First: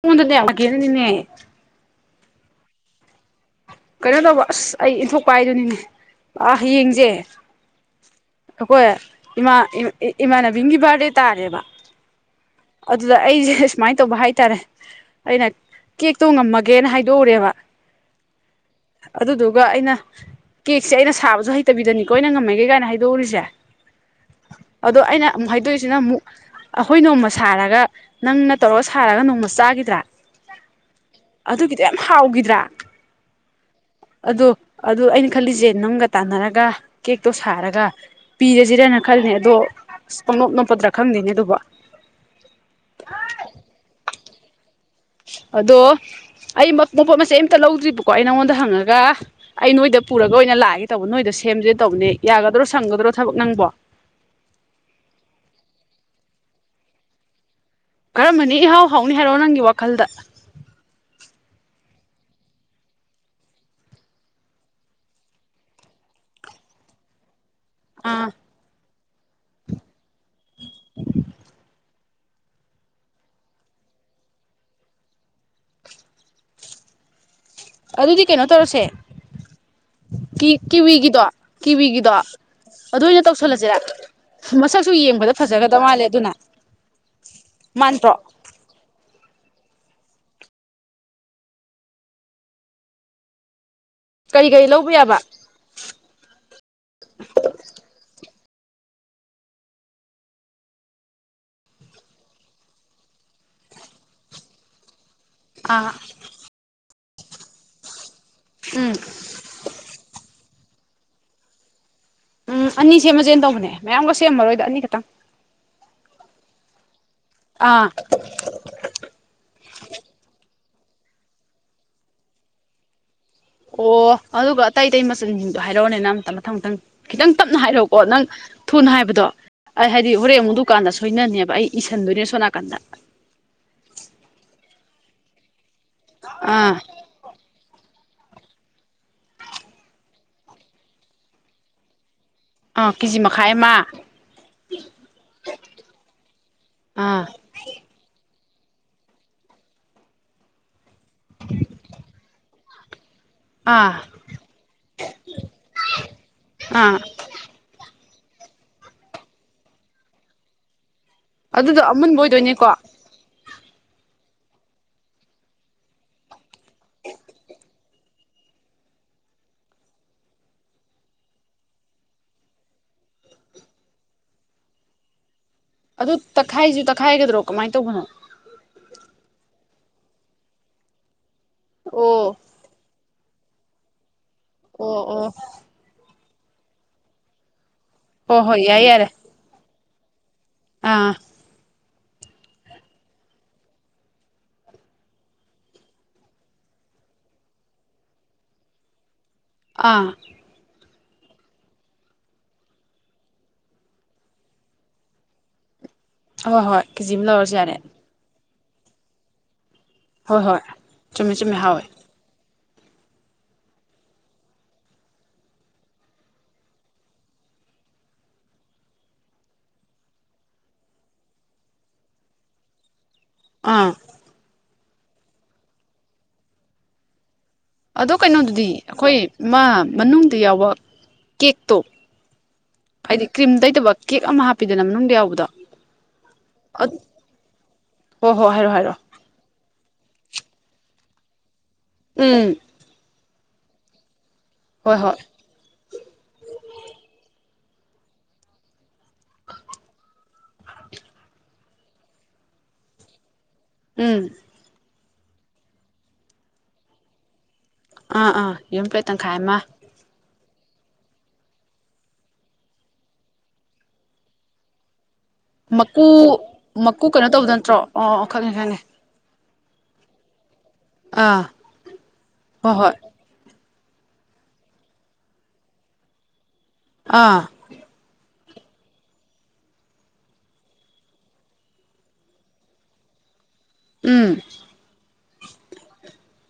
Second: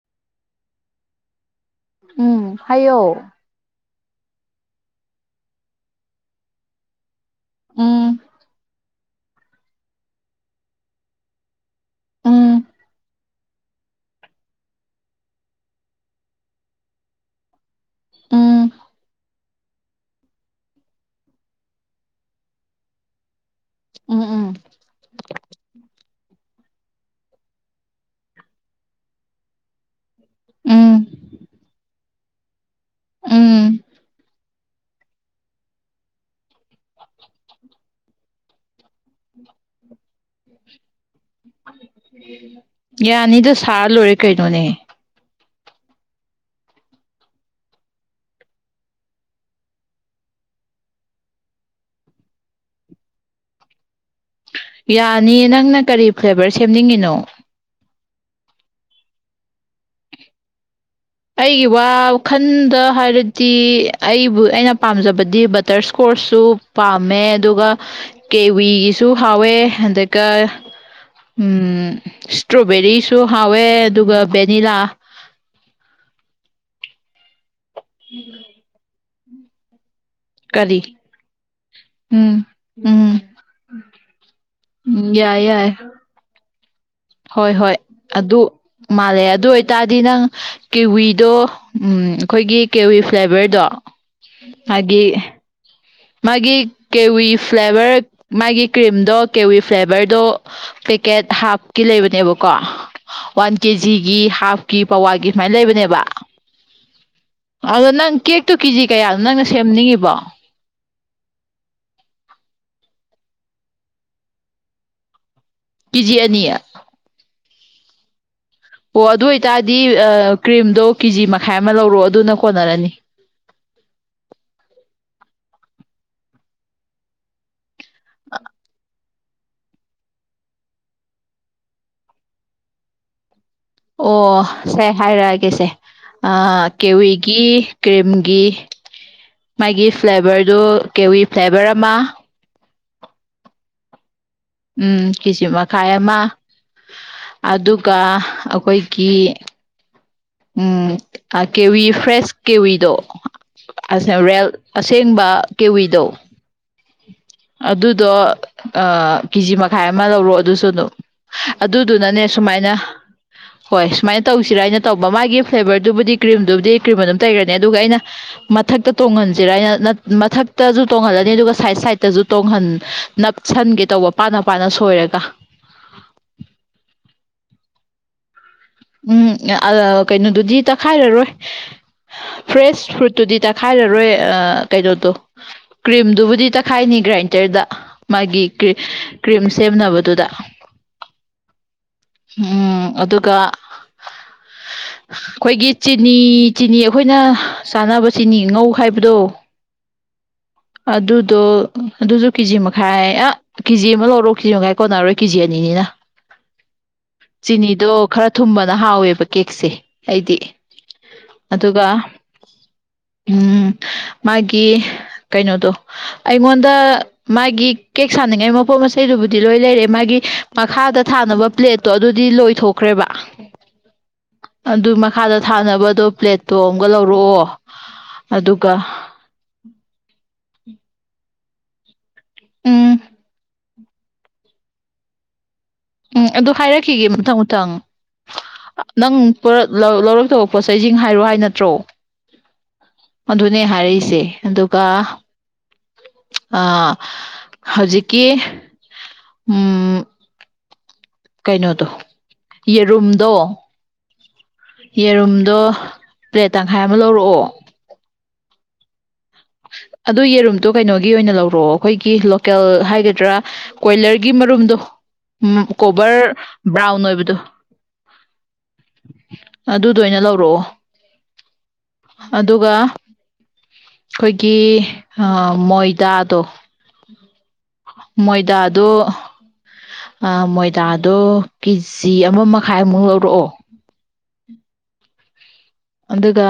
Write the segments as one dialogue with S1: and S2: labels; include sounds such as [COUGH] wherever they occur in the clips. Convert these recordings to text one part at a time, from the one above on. S1: ꯑꯩꯉꯣꯟꯗꯅꯦ [UNINTELLIGIBLE] ꯅꯤꯅꯦ
S2: ꯎꯝ ꯍꯥꯏꯌꯣ
S1: ꯀꯩꯅꯣ ꯇꯧꯕ ꯑꯁ ꯑꯩ ꯏꯟꯊꯣꯛꯄꯥ ꯍꯥꯏꯗꯨꯅꯤꯅꯦ ꯑ ꯍꯌꯦꯡꯁꯦ
S2: ꯎꯝ
S1: ꯑꯈꯣꯏ ꯏꯃꯥ ꯏꯃꯥꯟꯅꯕꯤ ꯑꯝꯒꯤ ꯕꯥꯔꯗꯦ ꯇꯥꯔꯦꯕ
S2: ꯎꯝ
S1: ꯑꯗꯨꯗ ꯑꯩꯁꯦ ꯁꯨꯃꯥꯏꯟ ꯇꯧꯕ ꯍꯥꯏꯇꯥꯔꯦ ꯑꯩꯅ ꯀꯦꯛꯇꯣ ꯉꯝꯃꯒꯦꯅ ꯍꯥꯏꯗꯣꯛꯎꯔꯦꯕ
S2: ꯎꯝ
S1: ꯑꯗꯨꯗꯨꯒ ꯑꯩꯅ ꯀꯦꯛꯁꯦ ꯑꯩꯅ ꯁꯥꯕꯁꯨ ꯍꯩꯇꯕꯤꯗꯅꯤ ꯀꯣ ꯑꯩꯅ ꯉꯝꯃꯒꯦ ꯀꯥꯏꯅ ꯍꯥꯏꯗꯣꯛꯎꯔꯤꯁꯦ
S2: ꯎꯝ ꯎꯝ
S1: ꯑꯗꯣ ꯑꯩꯅ ꯑꯃꯨꯛ ꯍꯥꯏꯗꯣꯏꯁꯤꯅ ꯑꯃꯨꯛ ꯑꯈꯣꯏ ꯅꯣꯡꯃ ꯁꯥꯔꯒ ꯅꯪꯅ ꯇꯧꯔꯒ ꯁꯥꯔꯒ ꯅꯣꯡꯃ ꯆꯥꯒꯤꯗ꯭ꯔꯥ
S2: ꯎꯝ
S1: ꯑꯗꯨꯒꯤꯗꯨ ꯌꯥꯝ ꯍꯥꯎꯒꯤꯗ꯭ꯔꯥ
S2: ꯎꯝ
S1: ꯑꯗꯨ ꯑꯗꯨ ꯑꯩꯅ ꯈꯜꯂꯤꯁꯦ ꯅꯪꯒ ꯇꯥꯟꯅꯔꯒ ꯀꯦꯛꯇꯣ ꯁꯥꯔꯒ ꯄꯤꯔꯁꯤꯔꯅ ꯈꯜꯂꯤ ꯑꯗꯣ ꯄꯪꯅꯣꯞ ꯅꯣꯞꯄꯗ꯭ꯔꯥ ꯈꯪꯗꯦꯅꯦ ꯑꯗꯨꯕꯣ
S2: [INAUDIBLE] ꯌꯥꯅꯤꯗ ꯁꯥꯔ ꯂꯣꯏꯔꯦ ꯀꯩꯅꯣꯅꯦ
S1: ꯑꯗꯣ ꯑꯩ ꯃꯄꯣꯠ ꯃꯆꯩ ꯑꯝꯇ ꯂꯧꯗ꯭ꯔꯤꯕꯀꯣ ꯑꯩ ꯅꯉꯣꯟꯗ ꯍꯪꯉꯒ ꯑꯩ ꯅꯣꯏꯗ ꯄꯨꯔꯒ ꯑꯣꯏꯅ ꯂꯥꯛꯑꯒꯦ ꯇꯧꯕ ꯅꯣꯏꯗ ꯁꯦꯝꯁꯦ ꯇꯧꯕꯅꯦ ꯌꯥꯒꯗ꯭ꯔꯣ ꯁꯪꯒꯗ꯭ꯔꯣ ꯊꯕꯛ ꯅꯪꯕꯣ
S2: ꯌꯥꯅꯤꯌꯦ ꯅꯪꯅ ꯀꯔꯤ ꯐ꯭ꯂꯦꯕꯔ ꯁꯦꯝꯅꯤꯡꯉꯤꯅꯣ
S1: ꯀꯔꯝꯕꯅꯤ ꯏꯍꯥꯎ ꯍꯥꯎꯅꯤ ꯍꯥꯏꯔꯣ ꯅꯪꯒꯤ ꯋꯥꯈꯜꯗ
S2: ꯑꯩꯒꯤ ꯋꯥꯈꯟꯗ ꯍꯥꯏꯔꯗꯤ ꯑꯩꯕꯨ ꯑꯩꯅ ꯄꯥꯝꯖꯕꯗꯤ ꯕꯇꯔ ꯏꯁꯀꯣꯔꯁꯁꯨ ꯄꯥꯝꯃꯦ ꯑꯗꯨꯒ
S1: ꯑꯥ
S2: ꯀꯦꯋꯤꯒꯤꯁꯨ ꯍꯥꯎꯋꯦ ꯑꯗꯨꯒ ꯎꯝ ꯏꯁꯇ꯭ꯔꯣꯕꯦꯔꯤꯁꯨ ꯍꯥꯎꯋꯦ ꯑꯗꯨꯒ ꯚꯦꯅꯤꯂꯥ
S1: ꯑꯗꯨꯗꯤ ꯀꯩꯅꯣ ꯇꯧꯔꯁꯦ ꯀꯤ
S2: ꯀꯔꯤ
S1: ꯀꯤꯋꯤꯒꯤꯗꯣ ꯀꯤꯋꯤꯒꯤꯗꯣ
S2: ꯎꯝ
S1: ꯑꯗꯨ
S2: ꯎꯝ
S1: ꯑꯣꯏꯅ ꯇꯧꯁꯜꯂꯁꯤꯔ ꯃꯁꯛꯁꯨ
S2: ꯎꯝ
S1: ꯌꯦꯡꯕꯗ
S2: ꯌꯥꯏ ꯌꯥꯏ
S1: ꯐꯖꯒꯗꯧ ꯃꯥꯜꯂꯦ ꯑꯗꯨꯅ
S2: ꯍꯣꯏ ꯍꯣꯏ
S1: ꯃꯥꯟꯗ꯭ꯔꯣ
S2: ꯑꯗꯨ ꯃꯥꯜꯂꯦ ꯑꯗꯨ ꯑꯣꯏꯇꯥꯔꯗꯤ ꯅꯪ ꯀꯦꯋꯤꯗꯣ ꯎꯝ ꯑꯩꯈꯣꯏꯒꯤ ꯀꯦꯋꯤ ꯐ꯭ꯂꯦꯚꯔꯗꯣ
S1: ꯀꯔꯤ ꯀꯔꯤ ꯂꯧꯕ ꯌꯥꯕ
S2: ꯃꯥꯒꯤ ꯀꯦꯋꯤ ꯐ꯭ꯂꯦꯚꯔ ꯃꯥꯒꯤ ꯀ꯭ꯔꯤꯝꯗꯣ ꯀꯦꯋꯤ ꯐ꯭ꯂꯦꯚꯔꯗꯣ ꯄꯦꯀꯦꯠ ꯍꯥꯞꯀꯤ ꯂꯩꯕꯅꯦꯕꯀꯣ ꯋꯥꯟ ꯀꯦꯖꯤꯒꯤ ꯍꯥꯞꯀꯤ ꯄꯥꯋꯥꯒꯤ ꯁꯨꯃꯥꯏꯟ
S1: ꯑꯥ
S2: ꯂꯩꯕꯅꯦꯕ ꯑꯗꯣ ꯅꯪ ꯀꯦꯛ ꯇꯨ ꯀꯤꯖꯤ
S1: ꯎꯝ
S2: ꯀꯌꯥꯅꯣ ꯅꯪꯅ ꯁꯦꯝꯅꯤꯡꯉꯤꯕꯣ
S1: ꯎꯝ ꯑꯅꯤ ꯁꯦꯝꯃꯖꯦꯅꯥ ꯇꯧꯕꯅꯦ ꯃꯌꯥꯝꯒ ꯁꯦꯝꯃꯔꯣꯏꯗ ꯑꯅꯤ ꯈꯛꯇꯪ
S2: ꯀꯤꯖꯤ ꯑꯅꯤ
S1: ꯑꯥ
S2: ꯑꯣ ꯑꯗꯨ ꯑꯣꯏꯇꯥꯔꯗꯤ ꯑꯥ ꯀ꯭ꯔꯤꯝꯗꯣ ꯀꯤꯖꯤ ꯃꯈꯥꯏ ꯑꯃ ꯂꯧꯔꯛꯑꯣ ꯑꯗꯨꯅ ꯀꯣꯟꯅꯔꯅꯤ
S1: ꯑꯣ ꯑꯗꯨꯒ ꯑꯇꯩ ꯑꯇꯩ ꯃꯆꯜꯟꯖꯤꯡꯗꯣ ꯍꯥꯏꯔꯛꯑꯣꯅꯦ ꯅꯪ ꯑꯝꯇ ꯃꯊꯪ ꯃꯊꯪ ꯈꯤꯇꯪ ꯇꯞꯅ ꯍꯥꯏꯔꯛꯎꯀꯣ ꯅꯪ ꯊꯨꯅ ꯍꯥꯏꯕꯗꯣ ꯑꯩ ꯍꯥꯏꯗꯤ ꯍꯣꯔꯦꯟ ꯑꯃꯨꯛ ꯗꯨꯀꯥꯟꯗ ꯁꯣꯏꯅꯅꯦꯕ ꯑꯩ ꯏꯁꯤꯟꯗꯣꯏꯅꯦ ꯁꯣꯝ ꯅꯥꯀꯟꯗ
S2: ꯑꯣ ꯁꯦ ꯍꯥꯏꯔꯛꯑꯒꯦꯁꯦ ꯑꯥ ꯀꯦꯋꯤꯒꯤ ꯀ꯭ꯔꯤꯝꯒꯤ ꯃꯥꯒꯤ ꯐ꯭ꯂꯦꯕꯔꯗꯨ ꯀꯦꯋꯤ ꯐ꯭ꯂꯦꯕꯔ ꯑꯃ
S1: ꯑꯥ ꯀꯤꯖꯤ ꯃꯈꯥꯢ ꯑꯃ
S2: ꯎꯝ ꯀꯦꯖꯤ ꯃꯈꯥꯢ ꯑꯃ
S1: ꯑꯥ
S2: ꯑꯗꯨꯒ ꯑꯩꯈꯣꯢꯒꯤ ꯎꯝ ꯑꯥ ꯀꯦꯋꯤ ꯐ꯭ꯔꯦꯁ ꯀꯦꯋꯤꯗꯣ ꯑꯥ ꯁꯦꯔꯦꯜ ꯑꯁꯦꯡꯕ ꯀꯦꯋꯤꯗꯣ
S1: ꯑꯥ
S2: ꯑꯗꯨꯗꯣ ꯑꯥ ꯀꯦꯖꯤ ꯃꯈꯥꯢ ꯑꯃ ꯂꯧꯔꯣ ꯑꯗꯨꯁꯨ ꯑꯗꯨꯝ
S1: ꯑꯗꯨꯗꯣ ꯑꯃꯨꯟꯕ
S2: ꯑꯗꯨꯗꯨꯅꯅꯦ
S1: ꯑꯣꯏꯗꯣꯏꯅꯦꯀꯣ
S2: ꯁꯨꯃꯥꯢꯅ ꯍꯣꯢ ꯁꯨꯃꯥꯢꯅ ꯇꯧꯁꯤꯔꯥ ꯅ ꯇꯧꯕ ꯃꯥꯒꯤ ꯐ꯭ꯂꯦꯕꯔꯗꯨꯕꯨꯗꯤ ꯀ꯭ꯔꯤꯝꯗꯨꯕꯨꯗꯤ ꯀ꯭ꯔꯤꯝ ꯑꯗꯨꯝ ꯇꯩꯒ꯭ꯔꯅꯤ ꯑꯗꯨꯒ ꯑꯩꯅ ꯃꯊꯛꯇ ꯇꯣꯡꯍꯟꯁꯤꯔꯅ ꯅꯠ ꯃꯊꯛꯇꯖꯨ ꯇꯣꯡꯍꯜꯂꯅꯤ ꯑꯗꯨꯒ ꯁꯥꯢꯗꯠ ꯁꯥꯢꯗꯠꯇꯖꯨ ꯇꯣꯡꯍꯟ ꯅꯞꯁꯟꯒꯦ ꯇꯧꯕ ꯄꯥꯅ ꯄꯥꯅ ꯁꯣꯢꯔꯒ
S1: ꯑꯗꯨ ꯇꯛꯈꯥꯢꯖꯨ ꯇꯛꯈꯥꯢꯒꯗ꯭ꯔꯣ ꯀꯃꯥꯢ ꯇꯧꯕꯅꯣ
S2: ꯎꯝ ꯑꯥ ꯑꯥ ꯀꯩꯅꯣꯗꯨꯗꯤ ꯇꯛꯈꯥꯢꯔꯔꯣꯢ
S1: ꯑꯣ
S2: ꯐ꯭ꯔꯦꯁ ꯐ꯭ꯔꯨꯠꯇꯨꯗꯤ ꯇꯛꯈꯥꯢꯔꯔꯣꯢ ꯑꯥ
S1: ꯑꯣ
S2: ꯀꯩꯅꯣꯗꯣ
S1: ꯑꯣ
S2: ꯀ꯭ꯔꯤꯝꯗꯨꯕꯨꯗꯤ ꯇꯛꯈꯥꯢꯅꯤ ꯒ꯭ꯔꯥꯢꯟꯗꯔꯗ
S1: ꯍꯣꯏ
S2: ꯃꯥꯒꯤ
S1: ꯍꯣꯏ
S2: ꯀ꯭ꯔꯤꯝ
S1: ꯌꯥꯔꯦ ꯌꯥꯔꯦ
S2: ꯀ꯭ꯔꯤꯝ ꯁꯦꯝꯅꯕꯗꯨꯗ
S1: ꯑꯥ
S2: ꯎꯝ ꯑꯗꯨꯒ [UNINTELLIGIBLE]
S1: ꯑꯥ
S2: ꯑꯗꯨꯗꯣ ꯑꯗꯨꯖꯨ ꯀꯦꯖꯤ ꯃꯈꯥꯢ ꯍꯥꯢ ꯑꯥ ꯀꯦꯖꯤ ꯑꯃ ꯂꯧꯔꯣ ꯀꯦꯖꯤ ꯃꯈꯥꯢ ꯀꯣꯟꯅꯔꯣꯢ ꯀꯦꯖꯤ ꯑꯅꯤꯅꯤꯅ
S1: ꯍꯣꯏ ꯍꯣꯏ ꯀꯦꯖꯤ ꯑꯃ ꯂꯧꯔꯁꯨ ꯌꯥꯔꯦ
S2: ꯆꯤꯅꯤꯗꯣ ꯈꯔ ꯊꯨꯝꯕꯅ ꯍꯥꯎꯋꯦꯕ ꯀꯦꯛꯁꯦ ꯑꯩꯗꯤ
S1: ꯍꯣꯏ ꯍꯣꯏ ꯆꯨꯝꯃꯦ ꯆꯨꯝꯃꯦ ꯍꯥꯎꯋꯦ
S2: ꯑꯗꯨꯒ ꯎꯝ ꯃꯥꯒꯤ ꯀꯩꯅꯣꯗꯣ ꯑꯩꯉꯣꯟꯗ ꯃꯥꯒꯤ ꯀꯦꯛ ꯁꯥꯅꯤꯡꯉꯥꯢ ꯃꯄꯣꯠ ꯃꯆꯩꯗꯨꯕꯨꯗꯤ ꯂꯣꯢ ꯂꯩꯔꯦ ꯃꯥꯒꯤ ꯃꯈꯥꯗ ꯊꯥꯅꯕ ꯄ꯭ꯂꯦꯠ ꯇꯣ ꯑꯗꯨꯗꯤ ꯂꯣꯢꯊꯣꯛꯈ꯭ꯔꯦꯕ
S1: ꯑꯥ
S2: ꯑꯗꯨ ꯃꯈꯥꯗ ꯊꯥꯅꯕꯗꯣ ꯄ꯭ꯂꯦꯠꯇꯣ ꯑꯝꯒ ꯂꯧꯔꯛꯑꯣ
S1: ꯑꯗꯣ ꯀꯩꯅꯣꯗꯨꯗꯤ
S2: ꯑꯗꯨꯒ
S1: ꯑꯩꯈꯣꯢ ꯃꯥ ꯃꯅꯨꯡꯗ ꯌꯥꯎꯕ ꯀꯦꯛꯇꯣ
S2: ꯎꯝ
S1: ꯍꯥꯢꯗꯤ ꯀ꯭ꯔꯤꯝ ꯇꯩꯗꯕ ꯀꯦꯛ ꯑꯃ ꯍꯥꯞꯄꯤꯗꯅ ꯃꯅꯨꯡꯗ ꯌꯥꯎꯕꯗꯣ
S2: ꯎꯝ ꯑꯗꯨ ꯍꯥꯢꯔꯛꯈꯤꯒꯦ ꯃꯊꯪ ꯃꯊꯪ
S1: ꯍꯣꯏ ꯍꯣꯏ ꯍꯥꯏꯔꯣ ꯍꯥꯏꯔꯣ
S2: ꯅꯪ ꯄꯣꯔꯛ ꯂꯧ ꯂꯧꯔꯛꯇꯧꯕ ꯄꯣꯠꯆꯩꯖꯤꯡ ꯍꯥꯢꯔꯛꯑꯣ ꯍꯥꯢ ꯅꯠꯇ꯭ꯔꯣ
S1: ꯎꯝ
S2: ꯑꯗꯨꯅꯦ ꯍꯑꯩꯅ ꯍꯥꯢꯔꯛꯏꯁꯦ ꯑꯗꯨꯒ
S1: ꯍꯣꯏ ꯍꯣꯏ
S2: ꯑꯥ ꯍꯧꯖꯤꯛꯀꯤ ꯎꯝ ꯀꯩꯅꯣꯗꯣ ꯌꯦꯔꯨꯝꯗꯣ
S1: ꯎꯝ
S2: ꯌꯦꯔꯨꯝꯗꯣ ꯄ꯭ꯂꯦꯠ ꯇꯪꯈꯥꯢ ꯑꯃꯥ ꯂꯧꯔꯛꯑꯣ
S1: ꯑꯥ ꯑꯥ ꯌꯦꯎꯝ ꯄ꯭ꯂꯦꯠ ꯇꯪꯈꯥꯢ ꯑꯃꯥ
S2: ꯑꯗꯨ ꯌꯦꯔꯨꯝꯗꯣ ꯀꯩꯅꯣꯒꯤ ꯑꯣꯢꯅ ꯂꯧꯔꯛꯑꯣ ꯑꯩꯈꯣꯢꯒꯤ ꯂꯣꯀꯦꯜ ꯍꯥꯢꯒꯗ꯭ꯔꯥ ꯀꯣꯢꯂꯔꯒꯤ ꯃꯔꯨꯝꯗꯣ ꯎꯝ
S1: ꯃꯀꯨ
S2: ꯀꯣꯕꯔ
S1: ꯃꯀꯨ
S2: ꯕ꯭ꯔꯥꯎꯟ
S1: ꯀꯩꯅꯣ
S2: ꯑꯣꯢꯕꯗꯨ
S1: ꯇꯧꯕꯗꯣ ꯅꯠꯇ꯭ꯔꯣ ꯑꯣ ꯈꯪꯉꯦ ꯈꯪꯉꯦ
S2: ꯑꯗꯨꯗꯣ ꯑꯣꯢꯅ ꯂꯧꯔꯛꯑꯣ
S1: ꯑꯥ
S2: ꯑꯗꯨꯒ
S1: ꯍꯣꯏ ꯍꯣꯏ
S2: ꯈꯣꯢꯒꯤ ꯑꯥ ꯃꯣꯢꯗꯥꯗꯣ
S1: ꯑꯥ
S2: ꯃꯣꯢꯗꯥꯗꯨ ꯑꯥ ꯃꯣꯏꯗꯥꯗꯨ ꯀꯦꯖꯤ ꯑꯃꯥ ꯃꯈꯥꯏꯃꯨꯛ ꯂꯧꯔꯛꯑꯣ
S1: ꯎꯝ
S2: ꯑꯗꯨꯒ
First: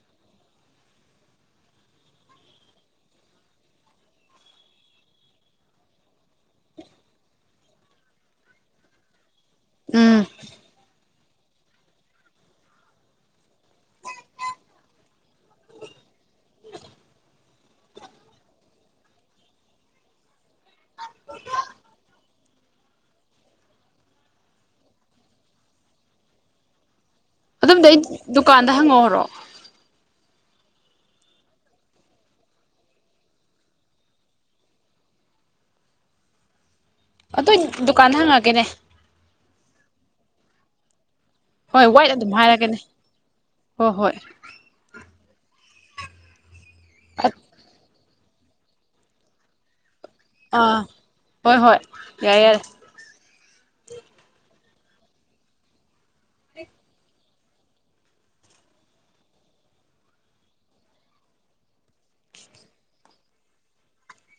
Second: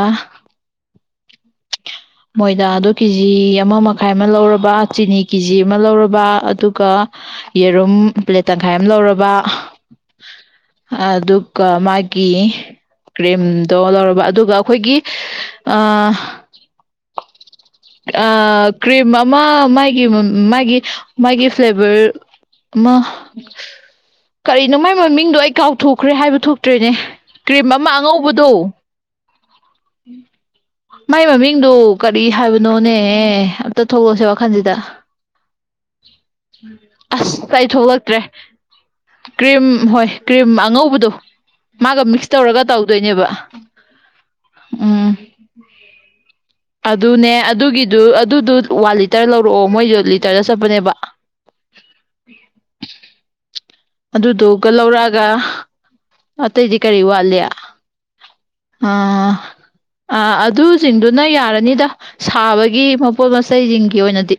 S2: ꯃꯣꯏꯗꯥꯗꯨ ꯀꯦꯖꯤ ꯑꯃꯥ ꯃꯈꯥꯏ ꯑꯃ ꯂꯧꯔꯕ ꯆꯤꯅꯤ ꯀꯦꯖꯤ ꯑꯃ ꯂꯧꯔꯕ ꯑꯗꯨꯒ ꯌꯦꯔꯨꯝ ꯄ꯭ꯂꯦꯠ ꯇꯪꯈꯥꯏ ꯑꯝ ꯂꯧꯔꯕ
S1: ꯎꯝ
S2: ꯑꯗꯨꯒ ꯃꯥꯒꯤ ꯀ꯭ꯔꯤꯝꯗꯣ ꯂꯧꯔꯕ ꯑꯗꯨꯒ ꯑꯈꯣꯏꯒꯤ ꯑꯥ ꯑꯥ ꯀ꯭ꯔꯤꯝ ꯑꯃ ꯃꯥꯒꯤ ꯃꯨ ꯃꯥꯒꯤ ꯃꯥꯒꯤ ꯐ꯭ꯂꯦꯚꯔ ꯑꯃ ꯀꯔꯤꯅꯣ ꯃꯥꯏ ꯃꯃꯤꯡꯗꯣ ꯑꯩ ꯀꯥꯎꯊꯣꯛꯈ꯭ꯔꯦ ꯍꯥꯏꯕ ꯊꯣꯛꯇ꯭ꯔꯦꯅꯦ ꯀ꯭ꯔꯤꯝ
S1: ꯑꯗꯨꯝꯗꯤ
S2: ꯑꯃ
S1: ꯑꯩ
S2: ꯑꯉꯧꯕꯗꯣ
S1: ꯗꯨꯀꯥꯟꯗ ꯍꯪꯉꯛꯑꯣꯔꯣ
S2: ꯃꯥꯏ ꯃꯃꯤꯡꯗꯣ ꯀꯔꯤ ꯍꯥꯏꯕ ꯅꯣꯅꯦꯍꯦ ꯑꯝꯇ ꯊꯣꯛꯂꯧꯁꯦ ꯋꯥꯈꯟꯖꯤꯗ ꯑꯁ
S1: ꯑꯗꯨ ꯑꯩ
S2: ꯀꯩ
S1: ꯗꯨꯀꯥꯟꯗ
S2: ꯊꯣꯂꯛꯇ꯭ꯔꯦ
S1: ꯍꯪꯉꯛꯑꯒꯦꯅꯦ
S2: ꯀ꯭ꯔꯤꯝ ꯍꯣꯏ ꯀ꯭ꯔꯤꯝ ꯑꯉꯧꯕꯗꯨ
S1: ꯍꯣꯏ
S2: ꯃꯥꯒ
S1: ꯋꯥꯏꯠ
S2: ꯃꯤꯛꯁ
S1: ꯑꯗꯨꯝ
S2: ꯇꯧꯔꯒ
S1: ꯍꯥꯏꯔꯒꯦꯅꯦ
S2: ꯇꯧꯗꯣꯏꯅꯦꯕ
S1: ꯍꯣꯏ ꯍꯣꯏ
S2: ꯎꯝ ꯑꯗꯨꯅꯦ ꯑꯠ ꯗꯨ ꯑꯗꯨꯗꯨ ꯋꯥꯟ ꯂꯤꯇꯔ ꯂꯧꯔꯛꯑꯣ ꯃꯣꯏ ꯌꯣꯜꯂꯤ
S1: ꯑꯥ ꯍꯣꯏ ꯍꯣꯏ ꯌꯥꯔꯦ ꯌꯥꯔꯦ
S2: ꯑꯗꯨꯗꯨꯒ ꯂꯧꯔꯛꯑꯒ ꯑꯇꯩꯗꯤ ꯀꯔꯤ ꯋꯥꯠꯂꯤ ꯑꯥ ꯑꯥ ꯑꯗꯨꯖꯤꯡꯗꯨꯅ ꯌꯥꯔꯅꯤꯗ ꯁꯥꯕꯒꯤ ꯃꯄꯣꯠ ꯃꯆꯩꯖꯤꯡꯒꯤ ꯑꯣꯏꯅꯗꯤ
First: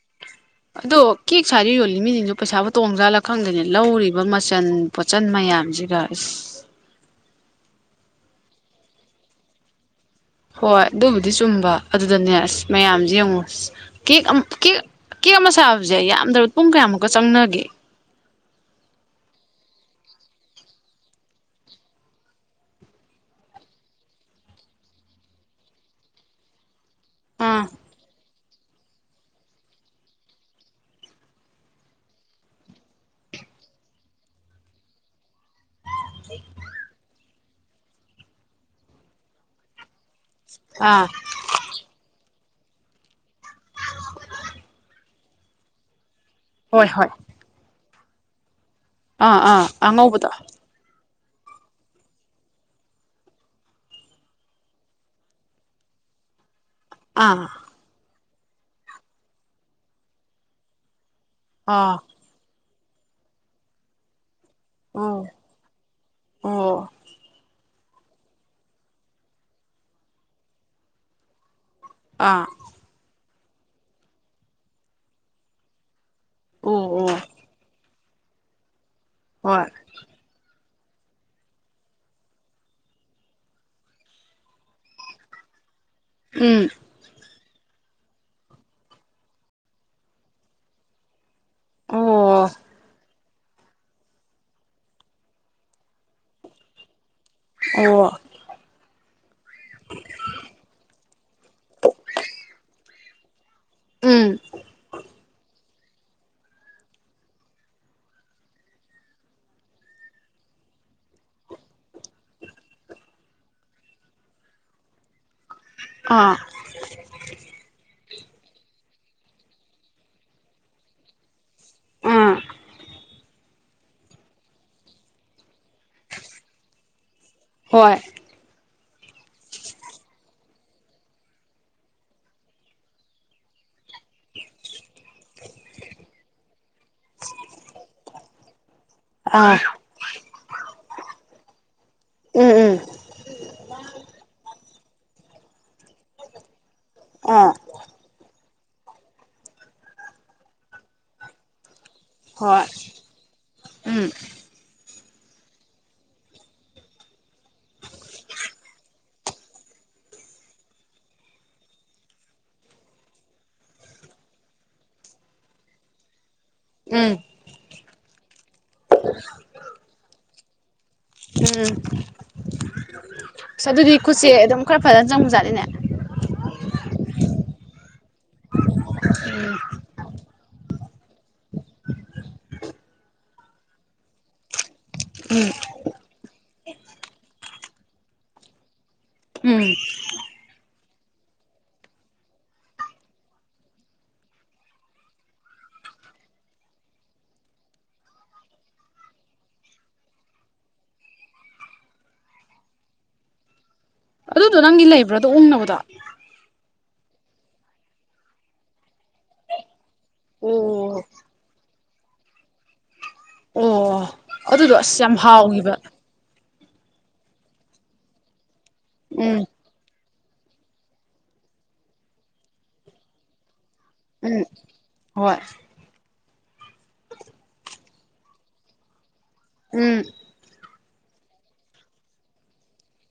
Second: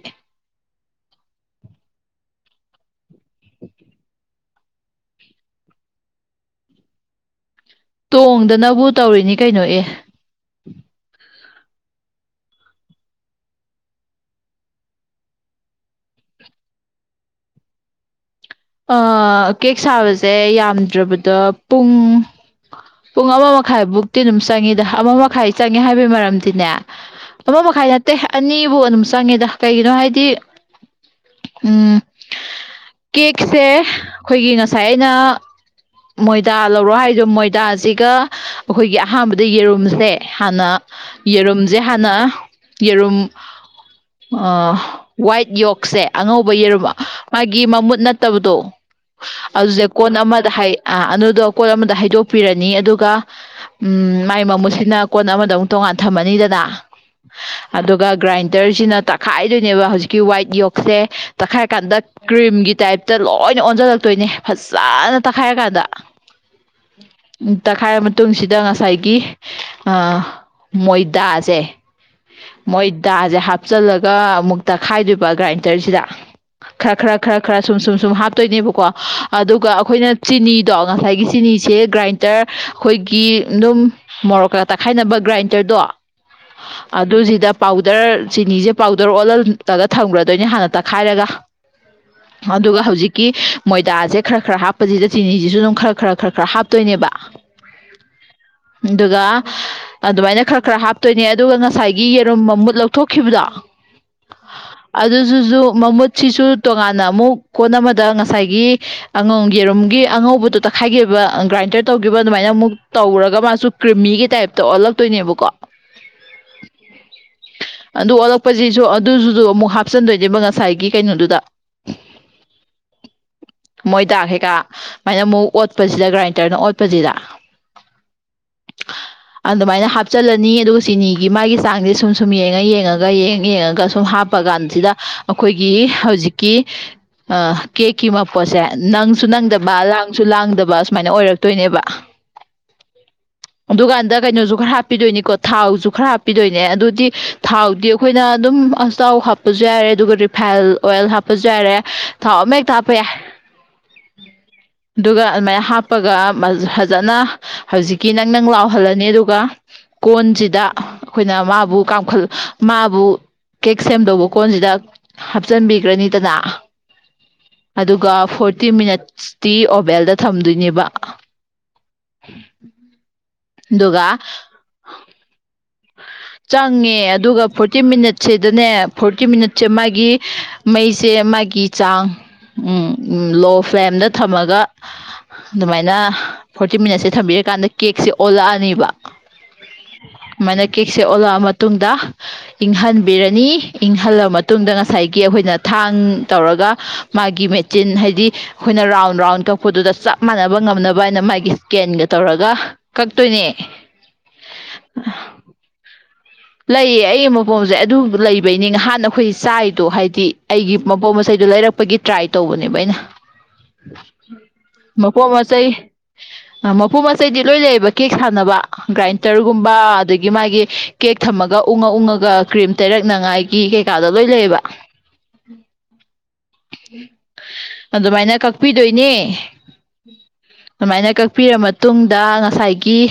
S1: ꯑꯗꯣ ꯀꯦꯛ ꯁꯥꯔꯤ ꯌꯣꯜꯂꯤ ꯃꯤꯖꯤꯡꯗꯨ ꯄꯩꯁꯥꯕꯨ ꯇꯣꯡꯖꯥꯠꯂ ꯈꯪꯗꯦꯅꯦ ꯂꯧꯔꯤꯕ ꯃꯆꯟ ꯄꯣꯠꯆꯟ ꯃꯌꯥꯝꯖꯤꯒ ꯏꯁ
S2: ꯇꯣꯡꯗꯅꯕꯨ ꯇꯧꯔꯤꯅꯤ ꯀꯩꯅꯣ ꯑꯦ
S1: ꯍꯣꯏ ꯑꯗꯨꯕꯨꯗꯤ ꯆꯨꯝꯕ ꯑꯗꯨꯗꯅꯦ ꯑꯁ ꯃꯌꯥꯝꯖꯦ ꯌꯦꯡꯉꯣ ꯀꯦꯛ ꯑꯝ ꯀꯦꯛ ꯀꯦꯛ ꯑꯃ ꯁꯥꯕꯖꯦ ꯌꯥꯝꯗ꯭ꯔꯞ ꯄꯨꯡ ꯀꯌꯥꯃꯨꯛꯀ ꯆꯪꯅꯒꯦ
S2: ꯑꯥ ꯀꯦꯛ ꯁꯥꯕꯖꯦ ꯌꯥꯝꯗ꯭ꯔꯕꯗ ꯄꯨꯡ ꯄꯨꯡ ꯑꯃ ꯃꯈꯥꯏꯕꯨꯛꯇꯤ ꯑꯗꯨꯝ ꯆꯪꯉꯤꯗ ꯑꯃ ꯃꯈꯥꯏ ꯆꯪꯉꯦ ꯍꯥꯏꯕꯩ ꯃꯔꯝꯗꯤꯅꯦ ꯑꯃ
S1: ꯑꯥ
S2: ꯃꯈꯥꯏ ꯅꯠꯇꯦ ꯑꯠ ꯑꯅꯤꯕꯨ ꯑꯗꯨꯝ ꯆꯪꯉꯦꯗ ꯀꯩꯒꯤꯅꯣ ꯍꯥꯏꯗꯤ ꯎꯝ ꯀꯦꯁꯦ ꯑꯈꯣꯏꯒꯤ ꯉꯁꯥꯏ ꯑꯩꯅ ꯃꯣꯏꯗꯥ ꯂꯧꯔꯣ ꯍꯥꯏꯗꯣ ꯃꯣꯏꯗꯥꯖꯤꯒ ꯑꯈꯣꯏꯒꯤ ꯑꯍꯥꯟꯕꯗ ꯌꯦꯔꯨꯝꯁꯦ ꯍꯥꯟꯅ
S1: ꯑꯥ
S2: ꯌꯦꯔꯨꯝꯖꯦ ꯍꯥꯟꯅ ꯌꯦꯔꯨꯝ ꯑꯥ ꯋꯥꯏꯠ ꯌꯣꯛꯁꯦ ꯑꯉꯧ ꯕ ꯌꯦꯔꯨꯝ
S1: ꯍꯣꯏ ꯍꯣꯏ
S2: ꯃꯥꯒꯤ ꯃꯃꯨꯠ ꯅꯠꯇꯕꯗꯣ
S1: ꯑꯥ ꯑꯥ
S2: ꯑꯗꯨꯖꯦ ꯀꯣꯟ
S1: ꯑꯉꯧꯕꯗꯣ
S2: ꯑꯃꯗ ꯍꯥꯏ ꯑꯥ ꯑꯗꯨꯗꯣ ꯀꯣꯜ ꯑꯃꯗ ꯍꯩꯗꯣꯛꯄꯤꯔꯅꯤ ꯑꯗꯨꯒ ꯎꯝ ꯃꯥꯏ ꯃꯃꯨꯠꯁꯤꯅ ꯀꯣꯟ ꯑꯃꯗ ꯑꯃꯨꯛ ꯇꯣꯡꯉꯥꯟ ꯊꯝꯃꯅꯤꯗꯅꯥ
S1: ꯑꯥ
S2: ꯑꯗꯨꯒ ꯒ꯭ꯔꯥꯏꯟꯗ꯭ꯔꯖꯤꯅ ꯇꯛꯈꯥꯏꯗꯨꯏꯅꯦꯕ ꯍꯧꯖꯤꯛꯀꯤ ꯋꯥꯏꯠ ꯌꯣꯛꯁꯦ ꯇꯛꯈꯥꯏꯔ
S1: ꯑꯥ
S2: ꯀꯥꯟꯗ ꯀ꯭ꯔꯤꯝꯒꯤ ꯇꯥꯏꯞꯇ ꯂꯣꯏꯅ ꯑꯣꯟꯖꯜꯂꯛꯇꯨꯢꯅꯦ ꯐꯖꯅ
S1: ꯑꯣ
S2: ꯇꯛꯈꯥꯏꯔꯀꯥꯟꯗ
S1: ꯑꯣ
S2: ꯎꯝ ꯇꯛꯈꯥꯏꯔ ꯃꯇꯨꯡꯁꯤꯗ ꯉꯁꯥꯏꯒꯤ ꯑ ꯃꯣꯏꯗꯥꯖꯦ
S1: ꯑꯥ
S2: ꯃꯣꯏꯗꯥꯖꯦ ꯍꯥꯞꯆꯜꯂꯒ ꯑꯃꯨꯛ ꯇꯛꯈꯥꯏꯗꯣꯏꯕ ꯒ꯭ꯔꯥꯏꯟꯗ꯭ꯔꯁꯤꯗ
S1: ꯑꯣ
S2: ꯈꯔ ꯈꯔ
S1: ꯑꯣ
S2: ꯈꯔ ꯈꯔ ꯁꯨꯝ ꯁꯨꯝ ꯁꯨꯝ ꯍꯥꯞꯇꯨꯏꯅꯦꯕꯀꯣ
S1: ꯍꯣꯏ
S2: ꯑꯗꯨꯒ ꯑꯈꯣꯏꯅ ꯆꯤꯅꯤꯗꯣ ꯉꯁꯥꯏꯒꯤ ꯆꯤꯅꯤꯁꯦ ꯒ꯭ꯔꯥꯏꯟꯗ꯭ꯔ ꯑꯩꯈꯣꯏꯒꯤ ꯑꯗꯨꯝ ꯃꯣꯔꯣꯛꯀꯥ ꯇꯛꯈꯥꯏꯅꯕ ꯒ꯭ꯔꯥꯏꯟꯗ꯭ꯔꯗꯣ
S1: ꯎꯝ
S2: ꯑꯗꯨꯖꯤꯗ ꯄꯥꯎꯗ꯭ꯔ ꯆꯤꯅꯤꯖꯦ ꯄꯥꯎꯗ꯭ꯔ ꯑꯣꯜꯍꯜꯂꯒ ꯊꯝꯈ꯭ꯔꯗꯣꯏꯅꯦ ꯍꯥꯟꯅ ꯇꯛꯈꯥꯏꯔꯒ
S1: ꯑꯣ
S2: ꯑꯗꯨꯒ ꯍꯧꯖꯤꯛ ꯒꯤ ꯃꯣꯏꯗꯥꯖꯦ ꯈꯔ ꯈꯔ ꯍꯥꯞꯄꯖꯥꯗ ꯆꯤꯅꯤꯖꯤꯁꯨ ꯑꯗꯨꯝ ꯈꯔ ꯈꯔ ꯈꯔ ꯈꯔ ꯍꯥꯞꯇꯣꯏꯅꯦꯕ
S1: ꯑꯣ
S2: ꯑꯗꯨꯒ ꯑꯗꯨꯃꯥꯏꯅ ꯈꯔ ꯈꯔ ꯍꯥꯞꯇꯣꯏꯅꯦ ꯑꯗꯨꯒ ꯉꯁꯥꯏꯒꯤ ꯌꯦꯔꯨꯝ ꯃꯃꯨꯠ ꯂꯧꯊꯣꯛꯈꯤꯕꯗꯣ
S1: ꯎꯝ
S2: ꯑꯗꯨꯗꯨꯁꯨ ꯃꯃꯨꯠꯁꯤꯁꯨ ꯇꯣꯉꯥꯟ ꯅ ꯑꯃꯨꯛ ꯀꯣꯟ ꯑꯃꯗ ꯉꯁꯥꯏꯒꯤ ꯑꯉꯧ ꯌꯦꯔꯨꯝꯒꯤ ꯑꯉꯧꯕꯗꯨ ꯇꯛꯈꯥꯏꯒꯤꯕ ꯑꯥ ꯒ꯭ꯔꯥꯏꯟꯗ꯭ꯔ ꯇꯧꯈꯤꯕ ꯑꯗꯨꯃꯥꯏꯅ ꯑꯃꯨꯛ ꯇꯧꯔꯒ ꯃꯥꯁꯨ ꯀ꯭ꯔꯤꯃꯤꯒꯤ ꯇꯥꯏꯞꯇ ꯑꯣꯜꯂꯛꯇꯣꯏꯅꯦꯕꯀꯣ
S1: ꯑꯥ
S2: ꯑꯗꯨ ꯑꯣꯜꯂꯛꯄꯁꯤꯁꯨ ꯑꯗꯨꯗꯨꯁꯨ ꯑꯃꯨꯛ ꯍꯥꯞꯆꯟꯗꯣꯏꯅꯦꯕ ꯉꯁꯥꯏꯒꯤ ꯀꯩꯅꯣꯗꯨꯗ
S1: ꯑꯥꯥ
S2: ꯃꯣꯏꯗꯥ ꯀꯩꯀꯥ ꯁꯨꯃꯥꯏꯅ ꯑꯃꯨꯛ ꯑꯣꯠꯄꯁꯤꯗ ꯒ꯭ꯔꯥꯏꯟꯗ꯭ꯔꯅ ꯑꯣꯠꯄꯁꯤꯗ
S1: ꯍꯣꯏ
S2: ꯑꯗꯨꯃꯥꯏꯅ ꯍꯥꯞꯆꯤꯜꯂꯅꯤ ꯑꯗꯨꯒ ꯆꯤꯅꯤꯒꯤ ꯃꯥꯒꯤ ꯆꯥꯡꯁꯦ ꯁꯨꯝ ꯁꯨꯝ ꯌꯦꯡꯉ ꯌꯦꯡꯉꯒ ꯌꯦꯡꯉ ꯌꯦꯡꯉꯒ ꯁꯨꯝ ꯍꯥꯞ ꯄꯥ ꯀꯥꯟꯁꯤꯗ ꯑꯩꯈꯣꯏꯒꯤ ꯍꯧꯖꯤꯛꯀꯤ ꯑ ꯀꯦꯛꯀꯤ ꯃꯄꯣꯠꯁꯦ ꯅꯪꯁꯨ
S1: ꯑꯥ
S2: ꯅꯪꯗꯕ ꯂꯥꯡꯁꯨ ꯂꯥꯡꯗꯕ ꯁꯨꯃꯥꯏꯅ ꯑꯣꯏꯔꯛꯇꯣꯏꯅꯦꯕ
S1: ꯎꯝ ꯎꯝ
S2: ꯑꯗꯨꯀꯥꯟꯗ ꯀꯩꯅꯣꯁꯨ ꯈ꯭ꯔꯥ ꯍꯥꯞꯄꯤꯗꯣꯏꯅꯤꯀꯣ ꯊꯥꯎꯁꯨ ꯈ꯭ꯔ ꯍꯥꯞꯄꯤꯗꯣꯏꯅꯦ ꯑꯗꯨ ꯗꯤ
S1: ꯑꯥ
S2: ꯊꯥꯎꯗꯤ ꯑꯩꯈꯣꯏꯅ ꯑꯗꯨꯝ ꯑꯆꯥꯊꯥꯎ ꯍꯥꯞꯄꯁꯨ ꯌꯥꯔꯦ ꯑꯗꯨꯒ ꯔꯤꯐꯥꯏꯟ ꯑꯣꯏꯜ ꯍꯥꯞ ꯄꯁꯨ ꯌꯥꯔꯦ ꯊꯥꯎ ꯑꯃ
S1: ꯍꯣꯏ
S2: ꯍꯦꯛꯇ ꯍꯥꯞꯄ ꯌꯥꯏ
S1: ꯎꯝ
S2: ꯑꯗꯨꯒ ꯑꯗꯨꯃꯥꯏꯅ ꯍꯥꯞꯄꯒ ꯐꯖꯅ ꯍꯧꯖꯤꯛꯀꯤ ꯅꯪꯅꯪ ꯂꯥꯎꯍꯜꯂꯅꯤ ꯑꯗꯨꯒ ꯀꯣꯟꯁꯤꯗ ꯑꯩꯈꯣꯏꯅ ꯃꯥꯕꯨ ꯀꯥꯝꯈꯜ ꯃꯥꯕꯨ ꯀꯦꯛ ꯁꯦꯝꯗꯧꯕ ꯀꯣꯟꯖꯤꯗ ꯍꯥꯞꯆꯤꯟꯕꯤ ꯒ꯭ꯔꯥꯅꯤꯗꯅ
S1: ꯎꯝ
S2: ꯑꯗꯨꯒ ꯐꯣꯔꯇꯤ ꯃꯤꯅꯠꯁꯇꯤ ꯑꯣꯚꯦꯜꯗ ꯊꯝꯗꯣꯏꯅꯦꯕ
S1: ꯎꯝ ꯑꯗꯨꯗꯤ
S2: ꯑꯗꯨꯒ
S1: ꯈꯨꯠꯁꯦ ꯑꯗꯨꯝ ꯈꯔ ꯐꯖꯅ ꯆꯪꯕꯖꯥꯠꯅꯤꯅꯦ [INAUDIBLE]
S2: ꯆꯪꯉꯦ ꯑꯗꯨꯒ ꯐꯣꯔꯇꯤ ꯃꯤꯅꯠꯁꯤꯗꯅꯦ ꯐꯣꯔꯇꯤ ꯃꯤꯅꯠꯁꯦ ꯃꯥꯒꯤ ꯃꯩꯁꯦ ꯃꯥꯒꯤ ꯆꯥꯡ ꯎꯝ ꯎꯝ ꯂꯣ ꯐ꯭ꯂꯦꯝꯗ ꯊꯝꯃꯒ
S1: ꯎꯝ
S2: ꯑꯗꯨꯃꯥꯏꯅ ꯐꯣꯔꯇꯤ ꯃꯤꯅꯠꯁꯦ ꯊꯝꯕꯤꯔꯀꯥꯟꯗ ꯀꯦꯛꯁꯦ ꯑꯣꯜꯂꯛꯑꯅꯤꯕ
S1: ꯎꯝ
S2: ꯁꯨꯃꯥꯏꯅ ꯀꯦꯛꯁꯦ ꯑꯣꯜꯂꯛꯑ ꯃꯇꯨꯡꯗ ꯏꯪꯍꯟꯕꯤꯔꯅꯤ ꯏꯪꯍꯜꯂ ꯃꯇꯨꯡꯗ ꯉꯁꯥꯏꯒꯤ ꯑꯩꯈꯣꯏꯅ ꯊꯥꯡ ꯇꯧꯔꯒ ꯃꯥꯒꯤ ꯃꯦꯆꯤꯟ ꯍꯥꯏꯗꯤ ꯑꯩꯈꯣꯏꯅ ꯔꯥꯎꯟ ꯔꯥꯎꯟ ꯀꯛꯄꯗꯨꯗ ꯆꯞ ꯃꯥꯟꯅꯕ ꯉꯝꯅꯕ ꯍꯥꯏꯅ ꯃꯥꯒꯤ ꯀꯦꯟꯒ ꯇꯧꯔꯒ ꯀꯛꯇꯣꯏꯅꯦ
S1: ꯑꯗꯣ ꯅꯪꯒꯤ ꯂꯩꯕ꯭ꯔꯥ ꯑꯗꯨ ꯎꯪꯅꯕꯗꯣ
S2: ꯂꯩꯌꯦ ꯑꯩ ꯑꯃ ꯕꯣꯜꯖꯦ ꯑꯗꯨ ꯂꯩꯕꯩꯅꯤ ꯉꯍꯥꯟꯅ ꯑꯩꯈꯣꯏ ꯆꯥꯔꯤꯗꯣ ꯍꯥꯏꯗꯤ ꯑꯩꯒꯤ
S1: ꯑꯣ
S2: ꯃꯄꯣ ꯃꯆꯩꯗꯣ ꯂꯩꯔꯛꯄꯒꯤ ꯇ꯭ꯔꯥꯏ ꯇꯧꯕꯅꯦꯕ ꯑꯩꯅ
S1: ꯑꯣ ꯑꯗꯨꯗꯣ ꯑꯁ ꯌꯥꯝ
S2: ꯃꯄꯣ ꯃꯆꯩ
S1: ꯍꯥꯎꯈꯤꯕ
S2: ꯑꯥ ꯃꯄꯣ ꯃꯆꯩꯗꯤ ꯂꯣꯏ ꯂꯩꯌꯦꯕ ꯀꯦꯛ ꯁꯥꯟꯅꯕ
S1: ꯎꯝ
S2: ꯒ꯭ꯔꯥꯏꯟꯇꯔꯒꯨꯝ ꯕ ꯑꯗꯒꯤ ꯃꯥꯒꯤ ꯀꯦꯛ ꯊꯝꯃꯒ ꯎꯡꯉꯥ ꯎꯡꯉꯥꯒ ꯀ꯭ꯔꯤꯝ ꯇꯩꯔꯛꯅꯉꯥꯏ ꯀꯤ ꯀꯩꯀꯥꯗꯣ ꯂꯣꯏ
S1: ꯎꯝ
S2: ꯂꯩꯌꯦꯕ
S1: ꯍꯣꯏ
S2: ꯑꯗꯨꯃꯥꯏꯅ ꯀꯛꯄꯤꯗꯣꯏꯅꯦ
S1: ꯎꯝ
S2: ꯑꯗꯨꯃꯥꯏꯅ ꯀꯛꯄꯤꯔ ꯃꯇꯨꯡꯗ ꯉꯁꯥꯏꯒꯤ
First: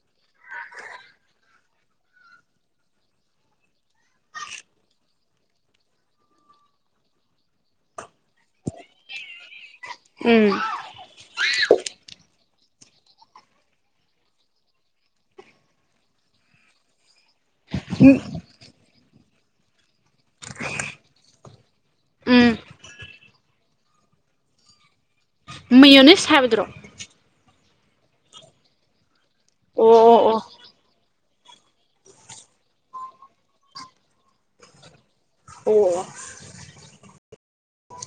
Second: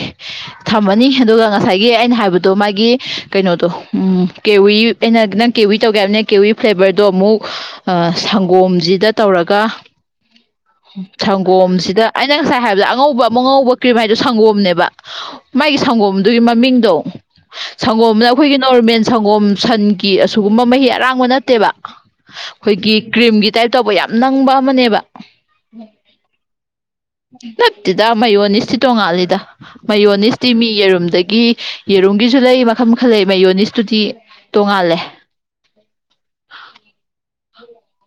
S2: ꯊꯝꯃꯅꯤ ꯑꯗꯨꯒ ꯉꯁꯥꯏꯒꯤ ꯑꯩꯅ ꯍꯥꯏꯕꯗꯣ ꯃꯥꯒꯤ ꯀꯩꯅꯣꯗꯣ ꯎꯝ ꯀꯦꯋꯤ ꯑꯩꯅ ꯅꯪ ꯀꯦꯋꯤ ꯇꯧꯒꯦ ꯍꯥꯏꯕꯅꯦ ꯀꯦꯋꯤ ꯐ꯭ꯂꯦꯕꯔꯗꯣ ꯑꯃꯨꯛ ꯑ ꯁꯪꯒꯣꯝꯖꯤꯗ ꯇꯧꯔꯒ
S1: ꯎꯝ
S2: ꯁꯪꯒꯣꯝꯁꯤꯗ ꯑꯩꯅ ꯉꯁꯥꯏ ꯍꯥꯏꯕꯗ ꯑꯉꯧꯕ ꯑꯃꯉꯧꯕ ꯀ꯭ꯔꯤꯝ ꯍꯥꯏꯗꯣ ꯁꯪꯒꯣꯝꯅꯦꯕ ꯃꯥꯒꯤ ꯁꯪꯒꯣꯝꯗꯨꯒꯤ ꯃꯃꯤꯡꯗꯣ ꯁꯪꯒꯣꯝꯅ ꯑꯈꯣꯏꯒꯤ ꯅꯣꯔꯃꯦꯜ ꯁꯪꯒꯣꯝ ꯁꯟ ꯀꯤ ꯑꯁꯤꯒꯨꯝꯕ ꯃꯍꯤ ꯑꯔꯥꯡꯕ ꯅꯠꯇꯦꯕ
S1: ꯎꯝ
S2: ꯈꯣꯏꯒꯤ ꯀ꯭ꯔꯤꯝꯒꯤ ꯇꯥꯏꯞ ꯇꯧꯕ ꯌꯥꯝ ꯅꯪꯕ ꯑꯃꯅꯦꯕ
S1: ꯃꯌꯣꯟ ꯅꯦꯁ ꯁꯥꯢꯕꯗ꯭ꯔꯣ
S2: ꯅꯛꯇꯦꯗ ꯃꯌꯣꯟꯅꯤꯁꯇꯤ ꯇꯣꯡꯉꯥꯂꯤꯗ
S1: ꯑꯣ ꯑꯣ ꯑꯣ
S2: ꯃꯌꯣꯟꯅꯤꯁꯇꯤ ꯃꯤ ꯌꯦꯔꯨꯝ ꯑꯗꯒꯤ ꯌꯦꯔꯨꯝꯒꯤꯁꯨ ꯂꯩ ꯃꯈꯜ ꯃꯈꯜ ꯂꯩ ꯃꯌꯣꯅꯤꯁꯇꯨꯗꯤ ꯇꯣꯡꯉꯥꯜꯂꯦ
S1: ꯑꯣ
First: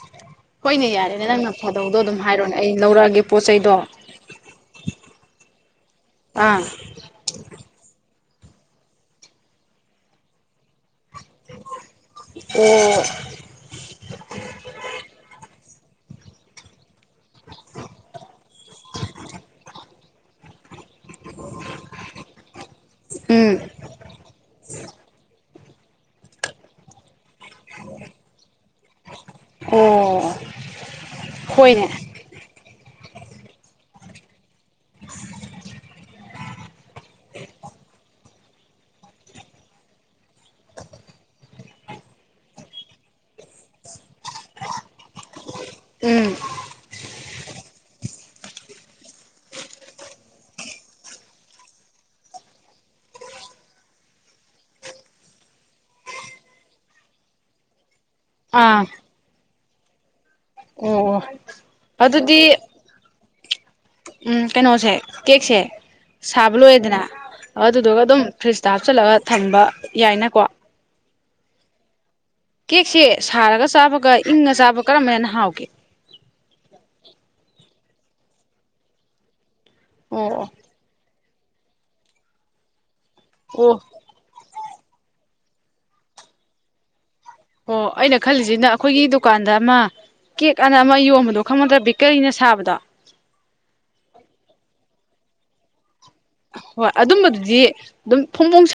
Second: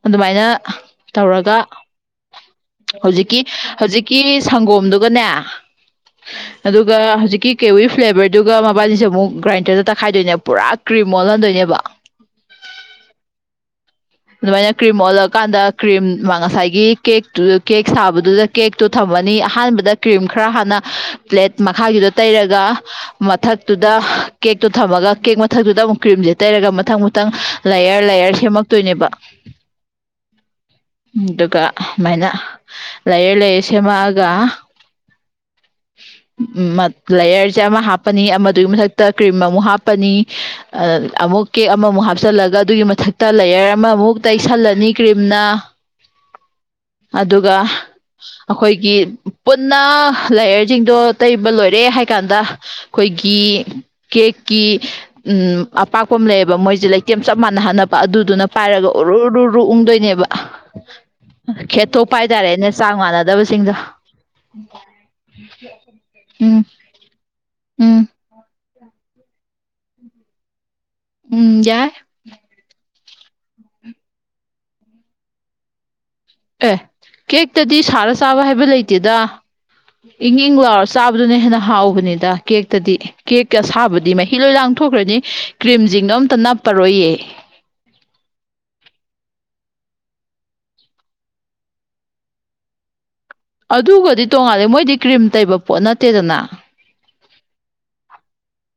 S2: ꯑꯗꯨꯃꯥꯏꯅ
S1: ꯍꯣꯏꯅꯦ ꯌꯥꯔꯦꯅꯦ ꯅꯪꯅ
S2: ꯇꯧꯔꯒ
S1: ꯐꯥꯗꯧꯗꯣ ꯑꯗꯨꯝ ꯍꯥꯏꯔꯣꯅꯦ ꯑꯩ ꯂꯧꯔꯛꯑꯒꯦ ꯄꯣꯠ ꯆꯩꯗꯣ
S2: ꯀꯤꯔꯤ ꯁꯪꯒꯣꯝꯗꯨꯒꯅꯦ
S1: ꯑꯥ
S2: ꯑꯗꯨꯒ ꯍꯧꯖꯤꯛꯀꯤ ꯀꯦꯋꯤ ꯐ꯭ꯂꯦꯕꯔꯗꯨꯒ ꯃꯕꯥꯅꯤꯁꯦ ꯑꯃꯨꯛ ꯒ꯭ꯔꯥꯏꯟꯗꯔꯗ ꯇꯛꯈꯥꯏꯗꯣꯏꯅꯦ ꯄꯨꯔꯥ ꯀ꯭ꯔꯤꯝ ꯑꯣꯜꯍꯟꯗꯣꯏꯅꯦꯕ
S1: ꯑꯣ
S2: ꯑꯗꯨꯃꯥꯏꯅ ꯀ꯭ꯔꯤꯝ ꯑꯣꯜꯂꯛꯀꯥꯟꯗ ꯀ꯭ꯔꯤꯝ ꯃꯥ ꯉꯁꯥꯏꯒꯤ ꯀꯦꯛꯇꯨ ꯀꯦꯛ ꯁꯥꯕꯗꯨꯗ ꯀꯦꯛꯇꯣ ꯊꯝꯃꯅꯤ ꯑꯍꯥꯟꯕꯗ ꯀ꯭ꯔꯤꯝ ꯈꯔ ꯍꯥꯟꯅ ꯄ꯭ꯂꯦꯠ ꯃꯈꯥꯒꯤꯗꯣ ꯇꯩꯔꯒ
S1: ꯎꯝ
S2: ꯃꯊꯛ ꯇꯨꯗ ꯀꯦꯛꯇꯨ ꯊꯝꯃꯒ ꯀꯦꯛ ꯃꯊꯛꯇꯨꯗ ꯑꯃꯨꯛ ꯀ꯭ꯔꯤꯝꯁꯦ ꯇꯩꯔꯒ ꯃꯊꯪ ꯃꯊꯪ ꯂꯥꯏꯌꯔ ꯂꯥꯏꯌꯔ ꯁꯦꯝꯃꯛ ꯇꯣꯏꯅꯦꯕ
S1: ꯑꯣ
S2: ꯑꯗꯨꯒ
S1: ꯍꯣꯏꯅꯦ
S2: ꯃꯥꯏꯅ ꯂꯌꯔ ꯂꯌꯔ ꯁꯦꯃꯛꯑꯒ
S1: [INAUDIBLE]
S2: ꯃꯠ ꯂꯌꯔꯁꯦ ꯑꯃ ꯍꯥꯞꯄꯅꯤ ꯑꯃꯗꯨꯒꯤ ꯃꯊꯛꯇ ꯀ꯭ꯔꯤꯝ ꯑꯃꯨꯛ ꯍꯥꯞꯄꯅꯤ ꯑ ꯑꯃꯨꯛ ꯀꯦꯛ ꯑꯃꯃꯨꯛ ꯍꯥꯞꯆꯜꯂꯒ ꯑꯗꯨꯒꯤ ꯃꯊꯛꯇ ꯂꯦꯌꯔ ꯑꯃꯃꯨꯛ ꯇꯩꯁꯜꯂꯅꯤ ꯀ꯭ꯔꯤꯝꯅ
S1: ꯎꯝ
S2: ꯑꯗꯨꯒ ꯑꯈꯣꯏꯒꯤ ꯄꯨꯟꯅ ꯂꯥꯏꯌꯔꯖꯤꯡꯗꯣ ꯇꯩꯕ ꯂꯣꯏꯔꯦ ꯍꯥꯏ ꯀꯥꯟꯗ ꯈꯣꯏꯒꯤ ꯀꯦꯛꯀꯤ ꯎꯝ ꯑꯄꯥꯛꯄ ꯑꯃ ꯂꯩꯌꯦꯕ ꯃꯣꯏꯁꯦ ꯂꯩꯇꯦꯝ ꯆꯞ ꯃꯥꯟꯅ ꯍꯟꯅꯕ ꯄꯥ ꯑꯗꯨꯗꯨꯅ
S1: ꯑꯥ
S2: ꯄꯥꯏꯔꯒ ꯎꯔꯨ ꯔꯨ ꯔꯨ ꯎꯪꯗꯣꯏꯅꯦꯕ
S1: ꯑꯣ ꯑꯣ
S2: ꯈꯦꯠꯇꯣꯛ ꯄꯥꯏ
S1: ꯑꯗꯨꯗꯤ
S2: ꯇꯔꯦꯅꯦ ꯆꯥꯡ ꯃꯥꯟꯅꯗꯕꯁꯤꯡꯗꯣ
S1: ꯎꯝ ꯀꯩꯅꯣꯁꯦ ꯀꯦꯛꯁꯦ ꯁꯥꯕ
S2: ꯎꯝ
S1: ꯂꯣꯏꯔꯦꯗꯅ
S2: ꯎꯝ
S1: ꯑꯗꯨꯗꯨꯒ ꯑꯗꯨꯝ ꯐ꯭ꯔꯤꯖ ꯐꯤꯁꯇ ꯍꯥꯞꯆꯟꯂꯒ ꯊꯝꯕ ꯌꯥꯏꯅꯀꯣ
S2: ꯎꯝ ꯌꯥꯏ
S1: ꯀꯦꯛꯁꯦ ꯁꯥꯔꯒ ꯆꯥꯕꯒ ꯏꯪꯉ ꯆꯥꯕ ꯀꯔꯝꯕ ꯍꯦꯟ ꯍꯥꯎꯒꯦ
S2: ꯑꯦ ꯀꯦꯛꯇꯗꯤ ꯁꯥꯔ ꯆꯥꯕ ꯍꯥꯏꯕ ꯂꯩꯇꯦꯗ ꯏꯪ
S1: ꯑꯣ ꯑꯣ
S2: ꯏꯪ ꯂꯥꯎꯔ ꯆꯥ ꯑꯗꯨꯅ ꯍꯦꯟꯅ ꯍꯥꯎꯕꯅꯤꯗ ꯀꯦꯛꯇꯗꯤ ꯀꯦꯛ
S1: ꯑꯣ
S2: ꯑꯁꯥꯕꯗꯤ ꯃꯍꯤ ꯂꯣꯏ ꯂꯥꯡꯊꯣꯛꯈ꯭ꯔꯅꯤ ꯀ꯭ꯔꯤꯝꯖꯤꯡꯗꯣ ꯑꯝꯇ ꯅꯞꯄꯔꯣꯏꯌꯦ
S1: ꯑꯣ ꯑꯩꯅ ꯈꯜꯂꯤꯁꯤꯅ ꯑꯈꯣꯏꯒꯤ ꯗꯨꯀꯥꯟꯗ ꯑꯃ ꯀꯦꯛ ꯑꯅ ꯑꯃ ꯌꯣꯟꯕꯗꯣ ꯈꯪꯉꯗ꯭ꯔꯥ ꯕꯦꯀꯔꯤꯅ ꯁꯥꯕꯗꯣ
S2: ꯑꯗꯨꯒꯗꯤ ꯇꯣꯡꯉꯥꯂꯦ ꯃꯣꯏꯗꯤ ꯀ꯭ꯔꯤꯝ ꯇꯩꯕ ꯄꯣꯠ ꯅꯠꯇꯦꯗꯅ
S1: ꯍꯣꯏ ꯑꯗꯨꯝꯕꯗꯨꯗꯤ ꯑꯗꯨꯝ ꯐꯣꯡꯐꯣꯡ ꯁꯥ